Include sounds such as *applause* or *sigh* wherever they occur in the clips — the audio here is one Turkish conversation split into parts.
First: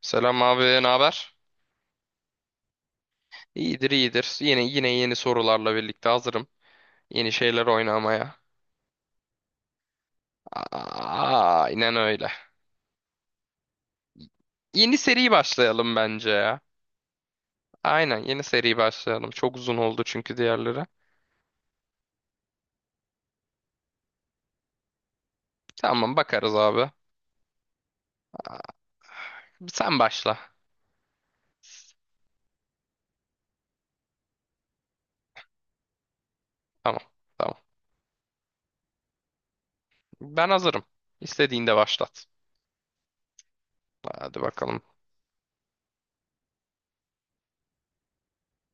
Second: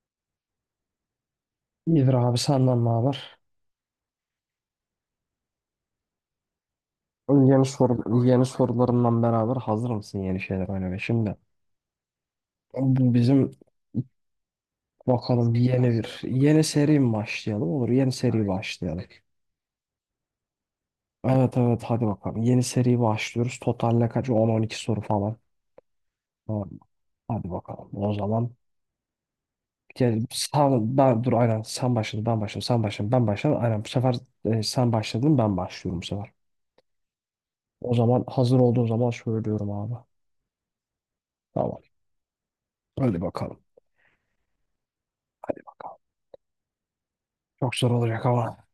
Selam abi, ne haber? İyidir abi senden ne haber? İyidir, iyidir. Yine yeni sorularla birlikte hazırım. Yeni şeyler oynamaya. Yeni sorularından beraber hazır mısın yeni şeyler oynamaya? Şimdi Aa, aynen öyle. bu bizim Yeni seri bakalım bir yeni başlayalım bir bence ya. yeni seri mi başlayalım? Olur, yeni Aynen yeni seri seri başlayalım. başlayalım. Çok uzun oldu çünkü diğerleri. Evet, evet, hadi bakalım. Yeni seri başlıyoruz. Total kaç? 10-12 soru falan. Tamam bakarız Tamam. abi. Hadi bakalım. O zaman Sen başla. sen, ben dur, aynen sen başladın ben başladım sen başladın ben başladım. Aynen bu sefer, sen başladın ben başlıyorum bu sefer. Tamam, tamam. O zaman hazır olduğun zaman söylüyorum abi. Ben hazırım. İstediğinde Tamam. başlat. Hadi bakalım. Hadi bakalım. Çok zor olacak ama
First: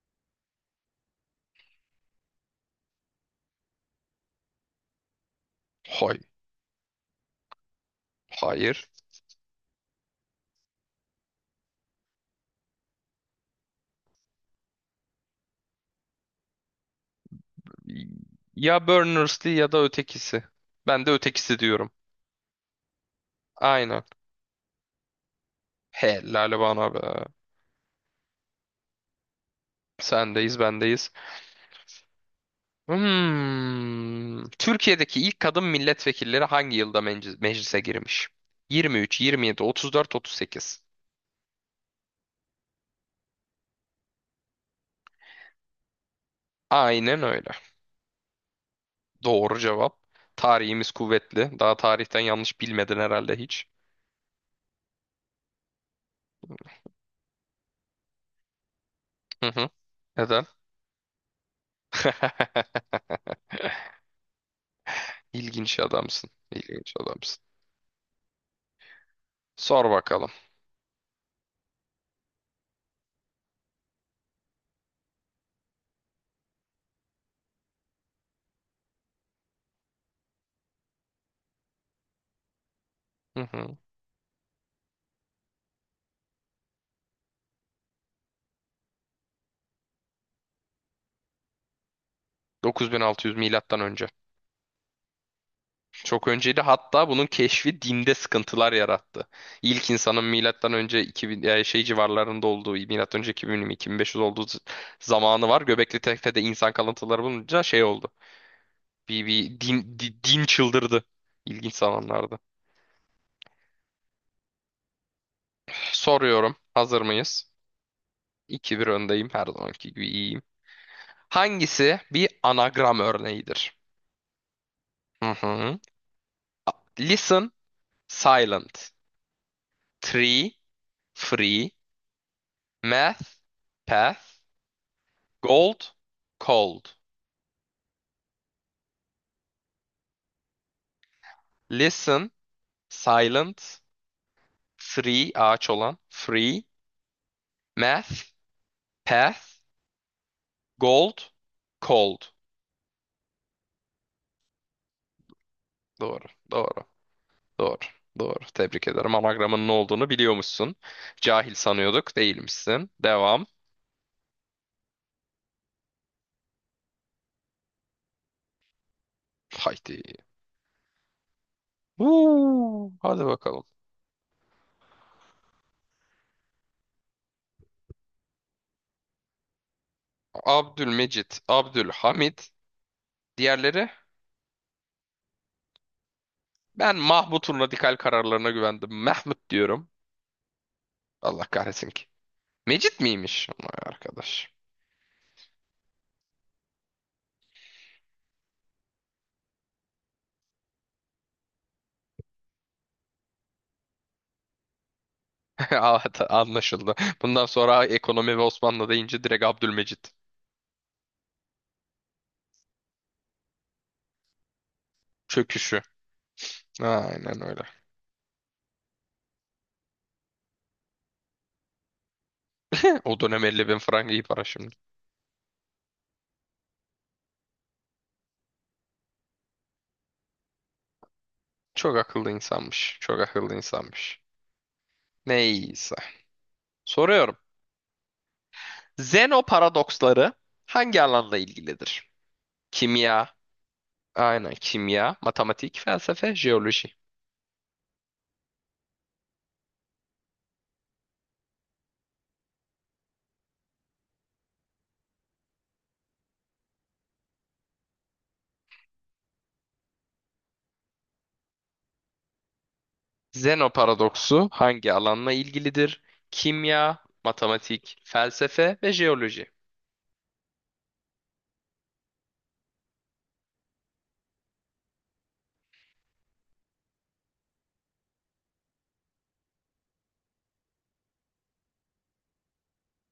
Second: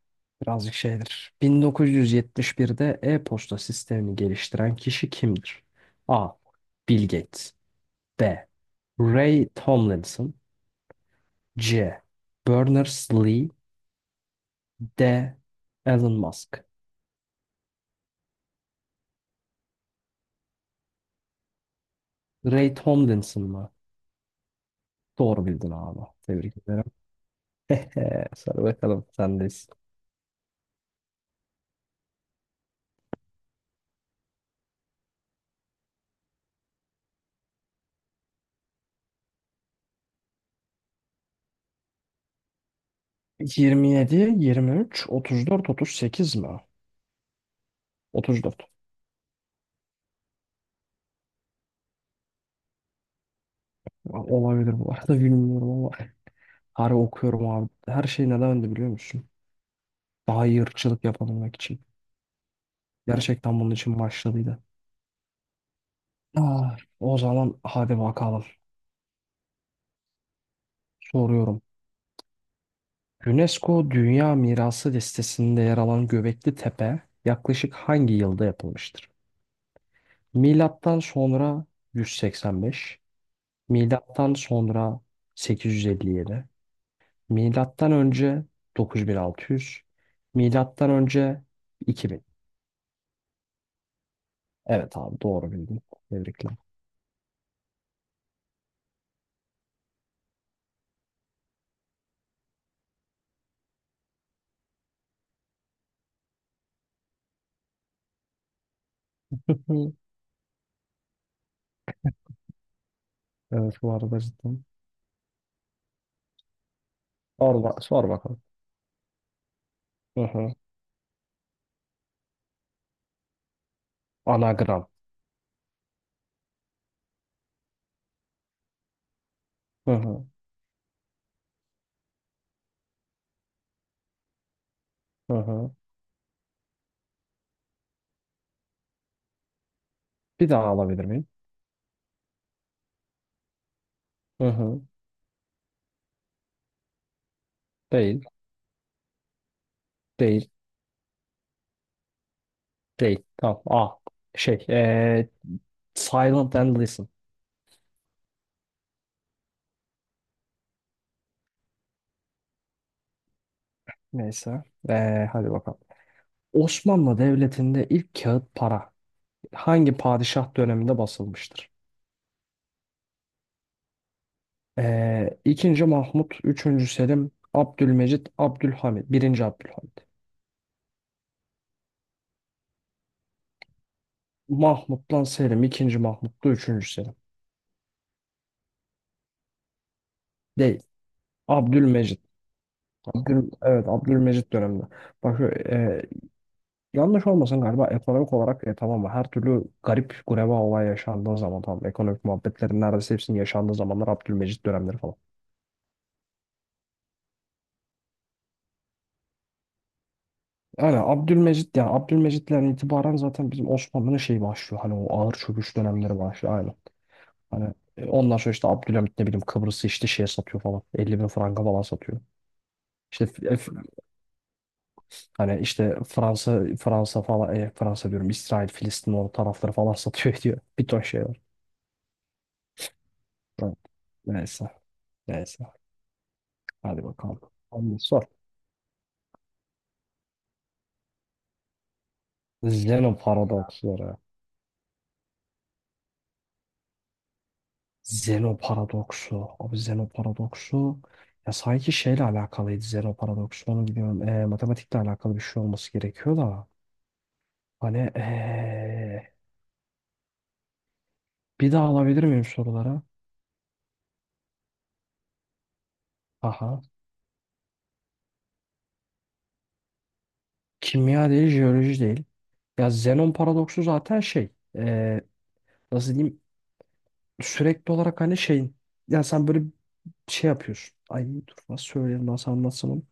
birazcık şeydir. 1971'de e-posta sistemini geliştiren kişi kimdir? Hay, A. Bill Gates. B. hayır. Ray Tomlinson. C. Berners-Lee. D. Elon Musk. Ya Berners Lee ya da ötekisi. Ben de ötekisi diyorum. Ray Tomlinson mı? Aynen. Doğru bildin abi. Tebrik Helal ederim. bana be. *laughs* Sor bakalım, sendeyiz. Sendeyiz, bendeyiz. Hmm. Türkiye'deki ilk kadın milletvekilleri hangi yılda meclise girmiş? 23, 27, 34, 38. 27, 23, 34, 38 mi? Aynen öyle. 34. Doğru cevap. Tarihimiz kuvvetli. Daha tarihten yanlış bilmedin herhalde hiç. Olabilir bu arada, bilmiyorum ama. Harbi okuyorum abi. Her şey neden öndü biliyor musun? Hı hı. Neden? Daha iyi ırkçılık yapabilmek için. *laughs* Gerçekten bunun için başladıydı. İlginç adamsın. Ah, İlginç o adamsın. zaman hadi bakalım. Sor bakalım. Soruyorum. UNESCO Dünya Mirası listesinde yer alan Göbekli Tepe yaklaşık hangi yılda yapılmıştır? Milattan sonra 185, Hı hı. milattan sonra 857, milattan önce 9600, milattan önce 2000. 9600 milattan önce. Evet, abi doğru bildin. Çok Tebrikler. önceydi, hatta bunun keşfi dinde sıkıntılar yarattı. İlk insanın milattan önce 2000 şey civarlarında olduğu, milattan önce 2000-2500 olduğu zamanı var. Göbekli Tepe'de insan kalıntıları bulunca şey oldu. Bir *laughs* Hı. din, din çıldırdı. İlginç zamanlarda. Evet, bu arada cidden. Soruyorum, hazır mıyız? Sor, sor bakalım. 2 bir öndeyim, her zamanki gibi Hı iyiyim. hı. Hangisi bir anagram örneğidir? Anagram. Hı hı. Listen, silent, Hı hı. tree, free, math, path, Hı hı. gold, cold. Bir daha alabilir miyim? Listen, silent. Hı hı. Free, ağaç olan. Free. Değil. Math, path. Değil. Gold, cold. Değil. Tamam. A. Şey. Doğru, Silent and doğru, listen. doğru, doğru. Tebrik ederim. Anagramın ne olduğunu biliyormuşsun. Cahil sanıyorduk, değilmişsin. Devam. Neyse. Hadi bakalım. Osmanlı Devleti'nde ilk kağıt para hangi Haydi. padişah döneminde basılmıştır? Huu, hadi bakalım. İkinci Mahmut, üçüncü Selim, Abdülmecit, Abdülhamid, birinci Abdülhamid. Abdülmecit, Abdülhamid. Diğerleri? Mahmut'tan Selim, ikinci Mahmut'ta üçüncü Ben Selim. Mahmut'un radikal kararlarına güvendim. Mehmet diyorum. Değil. Allah kahretsin ki. Abdülmecit. Mecit miymiş? Evet, Vay Abdülmecit arkadaş. döneminde. Bak, e, yanlış olmasın, galiba ekonomik olarak, tamam mı? Her türlü garip gureba olay yaşandığı zaman, tamam, ekonomik muhabbetlerin neredeyse hepsinin yaşandığı zamanlar Abdülmecit dönemleri falan. *laughs* Evet, anlaşıldı. Bundan sonra ekonomi ve Osmanlı deyince direkt Abdülmecit. Yani Abdülmecit, yani Abdülmecit'ten itibaren zaten bizim Osmanlı'nın şeyi başlıyor. Hani o ağır çöküş Çöküşü. dönemleri başlıyor. Aynen. Aynen öyle. *laughs* Hani, ondan sonra işte Abdülhamit, ne bileyim, Kıbrıs'ı işte şeye satıyor falan. 50 bin franka falan satıyor. O İşte dönem 50 bin frank iyi para şimdi. hani işte Fransa Fransa falan, Fransa diyorum, İsrail Filistin o tarafları falan *laughs* satıyor ediyor. Bir ton şey var. Çok akıllı insanmış. Çok akıllı Evet, insanmış. neyse. Neyse. Neyse. Hadi Soruyorum. bakalım. Hadi sor. Zeno paradoksları hangi alanla ilgilidir? Zeno Kimya. paradoksları. Aynen kimya, matematik, felsefe, jeoloji. Zeno paradoksu. Abi, Zeno paradoksu. Ya sanki şeyle alakalıydı Zeno paradoksu. Onu biliyorum. Matematikle alakalı bir şey olması gerekiyor da. Hani, bir daha alabilir miyim sorulara? Zeno paradoksu hangi alanla ilgilidir? Kimya, Aha. matematik, felsefe ve jeoloji. Kimya değil, jeoloji değil. Ya Zenon paradoksu zaten şey. Nasıl diyeyim? Sürekli olarak hani şeyin. Ya sen böyle şey yapıyorsun. Ay dur, nasıl söyleyelim, nasıl anlatsam onu.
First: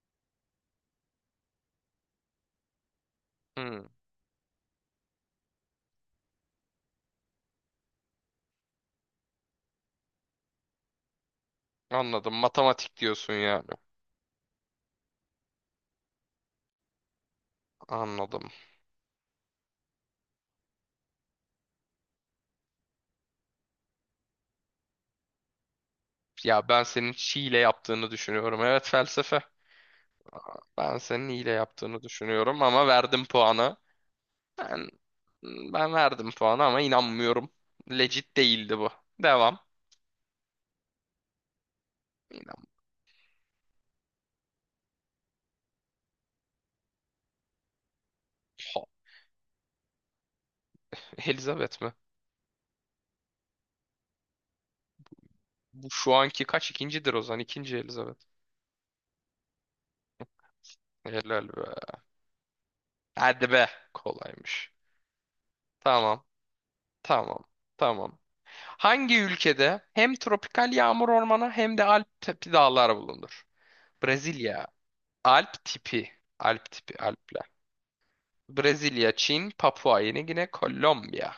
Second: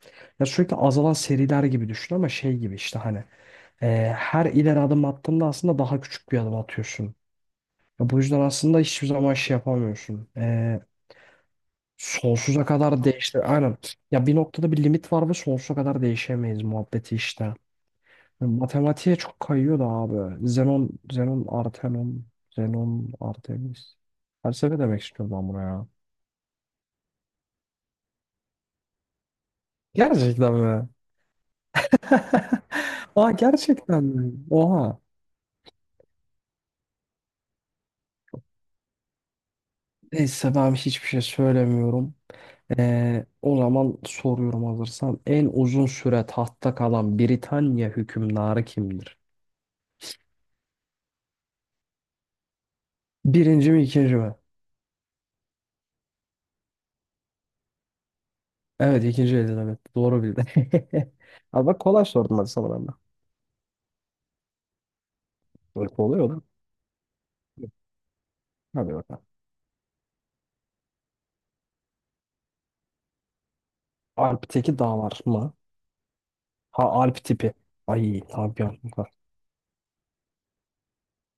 Ya sürekli azalan seriler gibi düşün, ama şey gibi işte, hani, Hmm, her ileri adım attığında aslında daha küçük bir adım atıyorsun. Ya bu yüzden aslında hiçbir zaman şey yapamıyorsun. Anladım. Sonsuza Matematik kadar diyorsun değişti. yani. Aynen. Ya bir noktada bir limit var ve sonsuza kadar değişemeyiz muhabbeti işte. Anladım. Yani matematiğe çok kayıyor da abi. Zenon, Zenon, Artenon, Zenon, Artemis. Felsefe demek istiyorum ben buna ya. Ya ben senin hile yaptığını düşünüyorum. Evet, felsefe. Gerçekten mi? Ben senin hile yaptığını düşünüyorum *laughs* ama verdim Aa, puanı. gerçekten mi? Ben Oha. ben verdim puanı ama inanmıyorum. Legit değildi bu. Devam. Neyse, ben hiçbir şey söylemiyorum. İnan. O zaman soruyorum hazırsan. En uzun süre tahtta kalan Britanya hükümdarı Hop. kimdir? Elizabeth mi? Birinci mi, ikinci mi? Bu şu anki kaç ikincidir o zaman? İkinci Elizabeth. Evet, ikinci Elizabeth. Doğru bildin. *laughs* Helal Abi bak, be. kolay sordum hadi sana ben de. Hadi be. Kolaymış. Böyle kolay Tamam. olur. Tamam. Tamam. Hadi Hangi bakalım. ülkede hem tropikal yağmur ormanı hem de Alp tepi dağlar bulunur? Brezilya. Alp'teki dağlar mı? Alp tipi. Alp Ha, tipi. Alp Alpler. tipi. Ay abi ya. Brezilya, Çin, Papua Yeni Gine, Kolombiya.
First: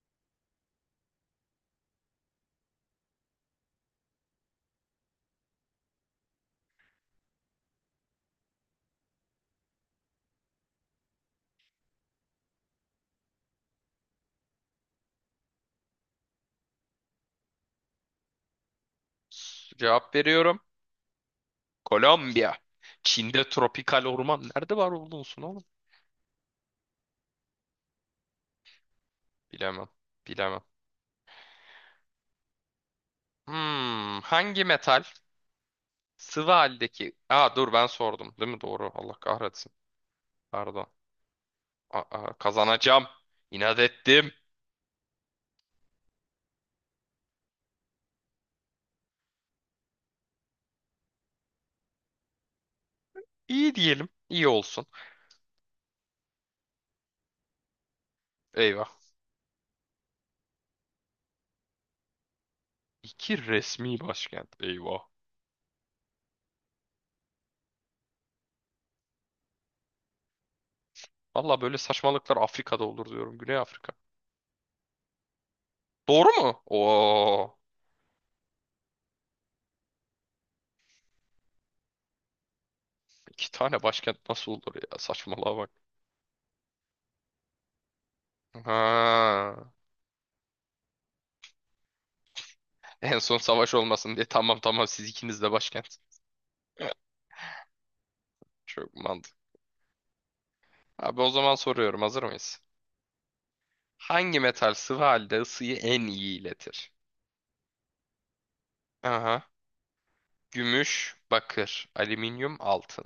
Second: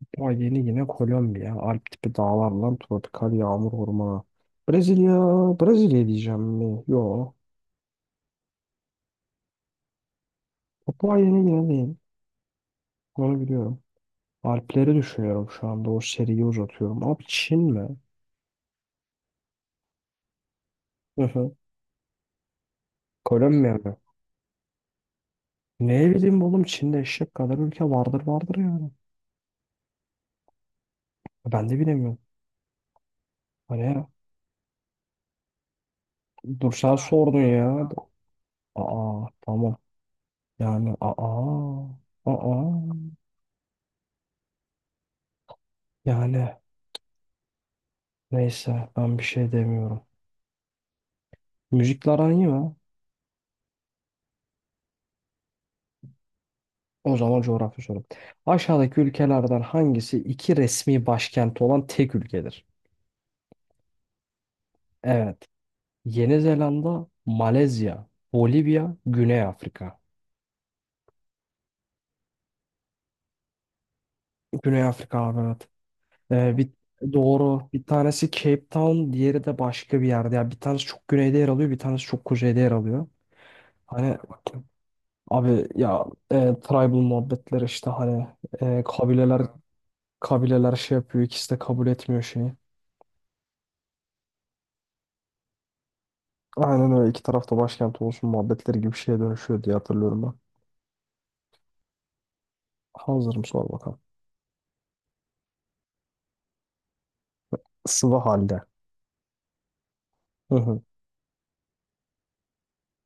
Papua yeni yine Kolombiya. Alp tipi dağlarla tropikal yağmur ormanı. Brezilya. Brezilya diyeceğim mi? Yo. Papua yeni yine değil. Onu biliyorum. Alpleri düşünüyorum şu anda. O seriyi uzatıyorum. Abi, Çin mi? Cevap veriyorum. Hı hı. Kolombiya. Çin'de Kolombiya mı? tropikal orman nerede var olursun oğlum? Ne bileyim oğlum, Çin'de eşek kadar ülke vardır vardır yani. Bilemem. Bilemem. Ben de bilemiyorum. Hani ya. Hmm, hangi metal sıvı Dur, sen haldeki... sordun Aa ya. dur, ben sordum değil mi? Doğru. Allah Aa, kahretsin. tamam. Pardon. Yani, aa. Aa, kazanacağım. Aa. İnat ettim. Yani neyse, ben bir şey demiyorum. Müzikle aran iyi mi? İyi diyelim. İyi olsun. O zaman coğrafya sorum. Eyvah. Aşağıdaki ülkelerden hangisi iki resmi başkenti olan tek ülkedir? İki resmi başkent. Eyvah. Evet. Yeni Zelanda, Malezya, Bolivya, Güney Afrika. Valla böyle saçmalıklar Afrika'da olur diyorum. Güney Afrika. Güney Afrika abi, evet. Doğru Ee, mu? bir, Oo, doğru. Bir tanesi Cape Town, diğeri de başka bir yerde. Yani bir tanesi çok güneyde yer alıyor, bir tanesi çok kuzeyde yer alıyor. iki tane Hani, başkent nasıl olur ya? Saçmalığa abi bak. ya, tribal muhabbetler işte, hani, e, kabileler Ha. Kabileler şey yapıyor. İkisi de kabul etmiyor şeyi. En son savaş olmasın diye, tamam tamam siz ikiniz de başkent. Aynen *laughs* öyle. İki tarafta başkent olsun muhabbetleri gibi Çok bir şeye mantıklı. dönüşüyor diye hatırlıyorum ben. Abi, o zaman soruyorum, hazır mıyız? Hazırım, sor bakalım. Hangi metal sıvı halde ısıyı en iyi iletir? Sıvı halde. Aha. Hı hı. Gümüş, bakır, alüminyum, altın.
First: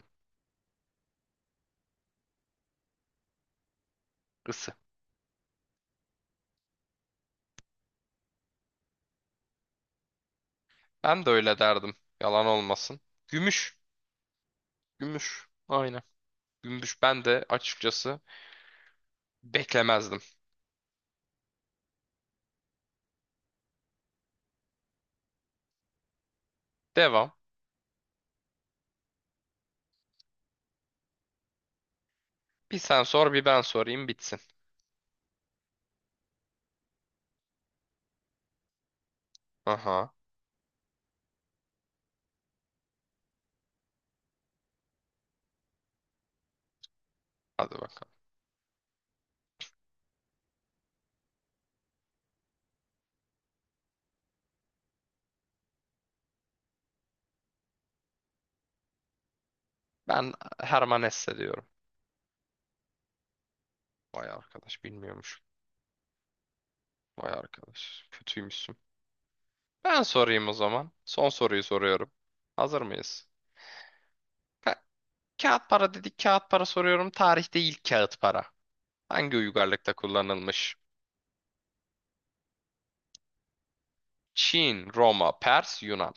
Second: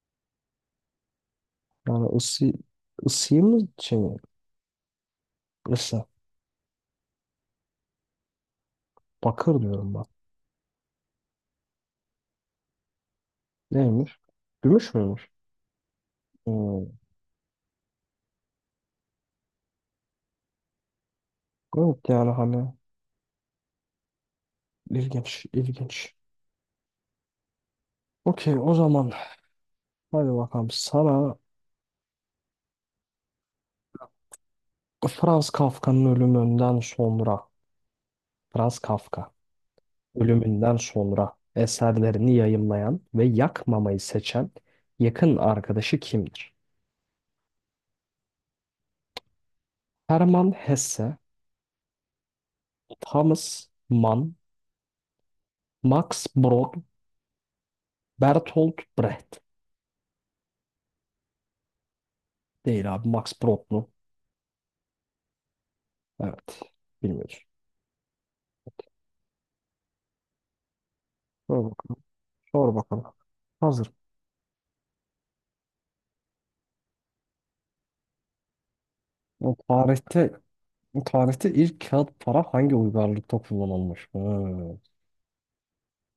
Yani ısıyı mı, şey mi? Isı. Isı. Bakır diyorum ben. Ben de öyle derdim. Yalan olmasın. Gümüş. Neymiş? Gümüş müymüş? Gümüş. Aynen. Hmm. Gümüş, ben de açıkçası beklemezdim. Evet yani hani ilginç, ilginç. Devam. Okey, o zaman hadi bakalım sana. Bir sen sor bir ben sorayım bitsin. Franz Kafka'nın ölümünden sonra Franz Kafka Aha. ölümünden sonra eserlerini yayımlayan ve yakmamayı seçen yakın arkadaşı kimdir? Hadi bakalım. Hermann Hesse, Thomas Mann, Max Brod, Bertolt Brecht. Ben Herman Hesse diyorum. Değil abi, Max Brod mu? Vay arkadaş, bilmiyormuş. Evet. Vay Bilmiyoruz. arkadaş, kötüymüşsün. Ben sorayım o zaman. Son soruyu Sor bakalım. soruyorum. Sor Hazır bakalım. mıyız? Hazır. Ka- kağıt para dedik, kağıt para soruyorum. Tarihte ilk kağıt para. Hangi O uygarlıkta tarihte kullanılmış? Bu tarihte ilk kağıt para hangi uygarlıkta kullanılmış? Hmm. Çin, Roma, Pers, Yunan.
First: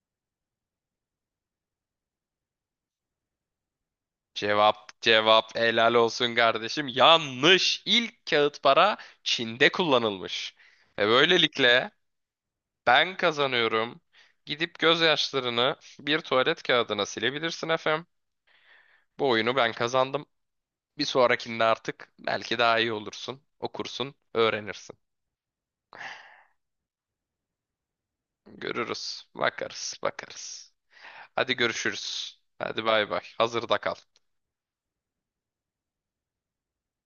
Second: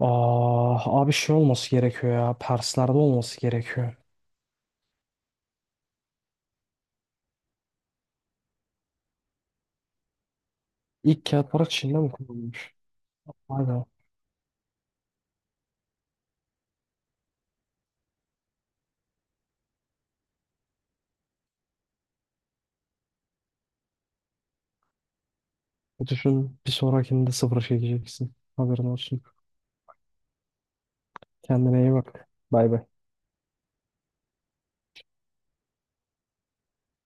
Ah, abi şey olması gerekiyor ya. Perslerde olması gerekiyor. Cevap, cevap, helal olsun kardeşim. Yanlış. İlk kağıt para Çin'de kullanılmış. Ve İlk kağıt para böylelikle Çin'de mi kullanılmış? ben Aynen. kazanıyorum. Gidip gözyaşlarını bir tuvalet kağıdına silebilirsin efem. Bu oyunu ben kazandım. Bir sonrakinde artık belki daha iyi olursun. Okursun, öğrenirsin. Düşün, bir sonrakinde sıfır çekeceksin. Haberin olsun. Görürüz, bakarız, bakarız. Hadi Kendine iyi bak. görüşürüz. Bay Hadi bay. bay bay. Hazırda kal.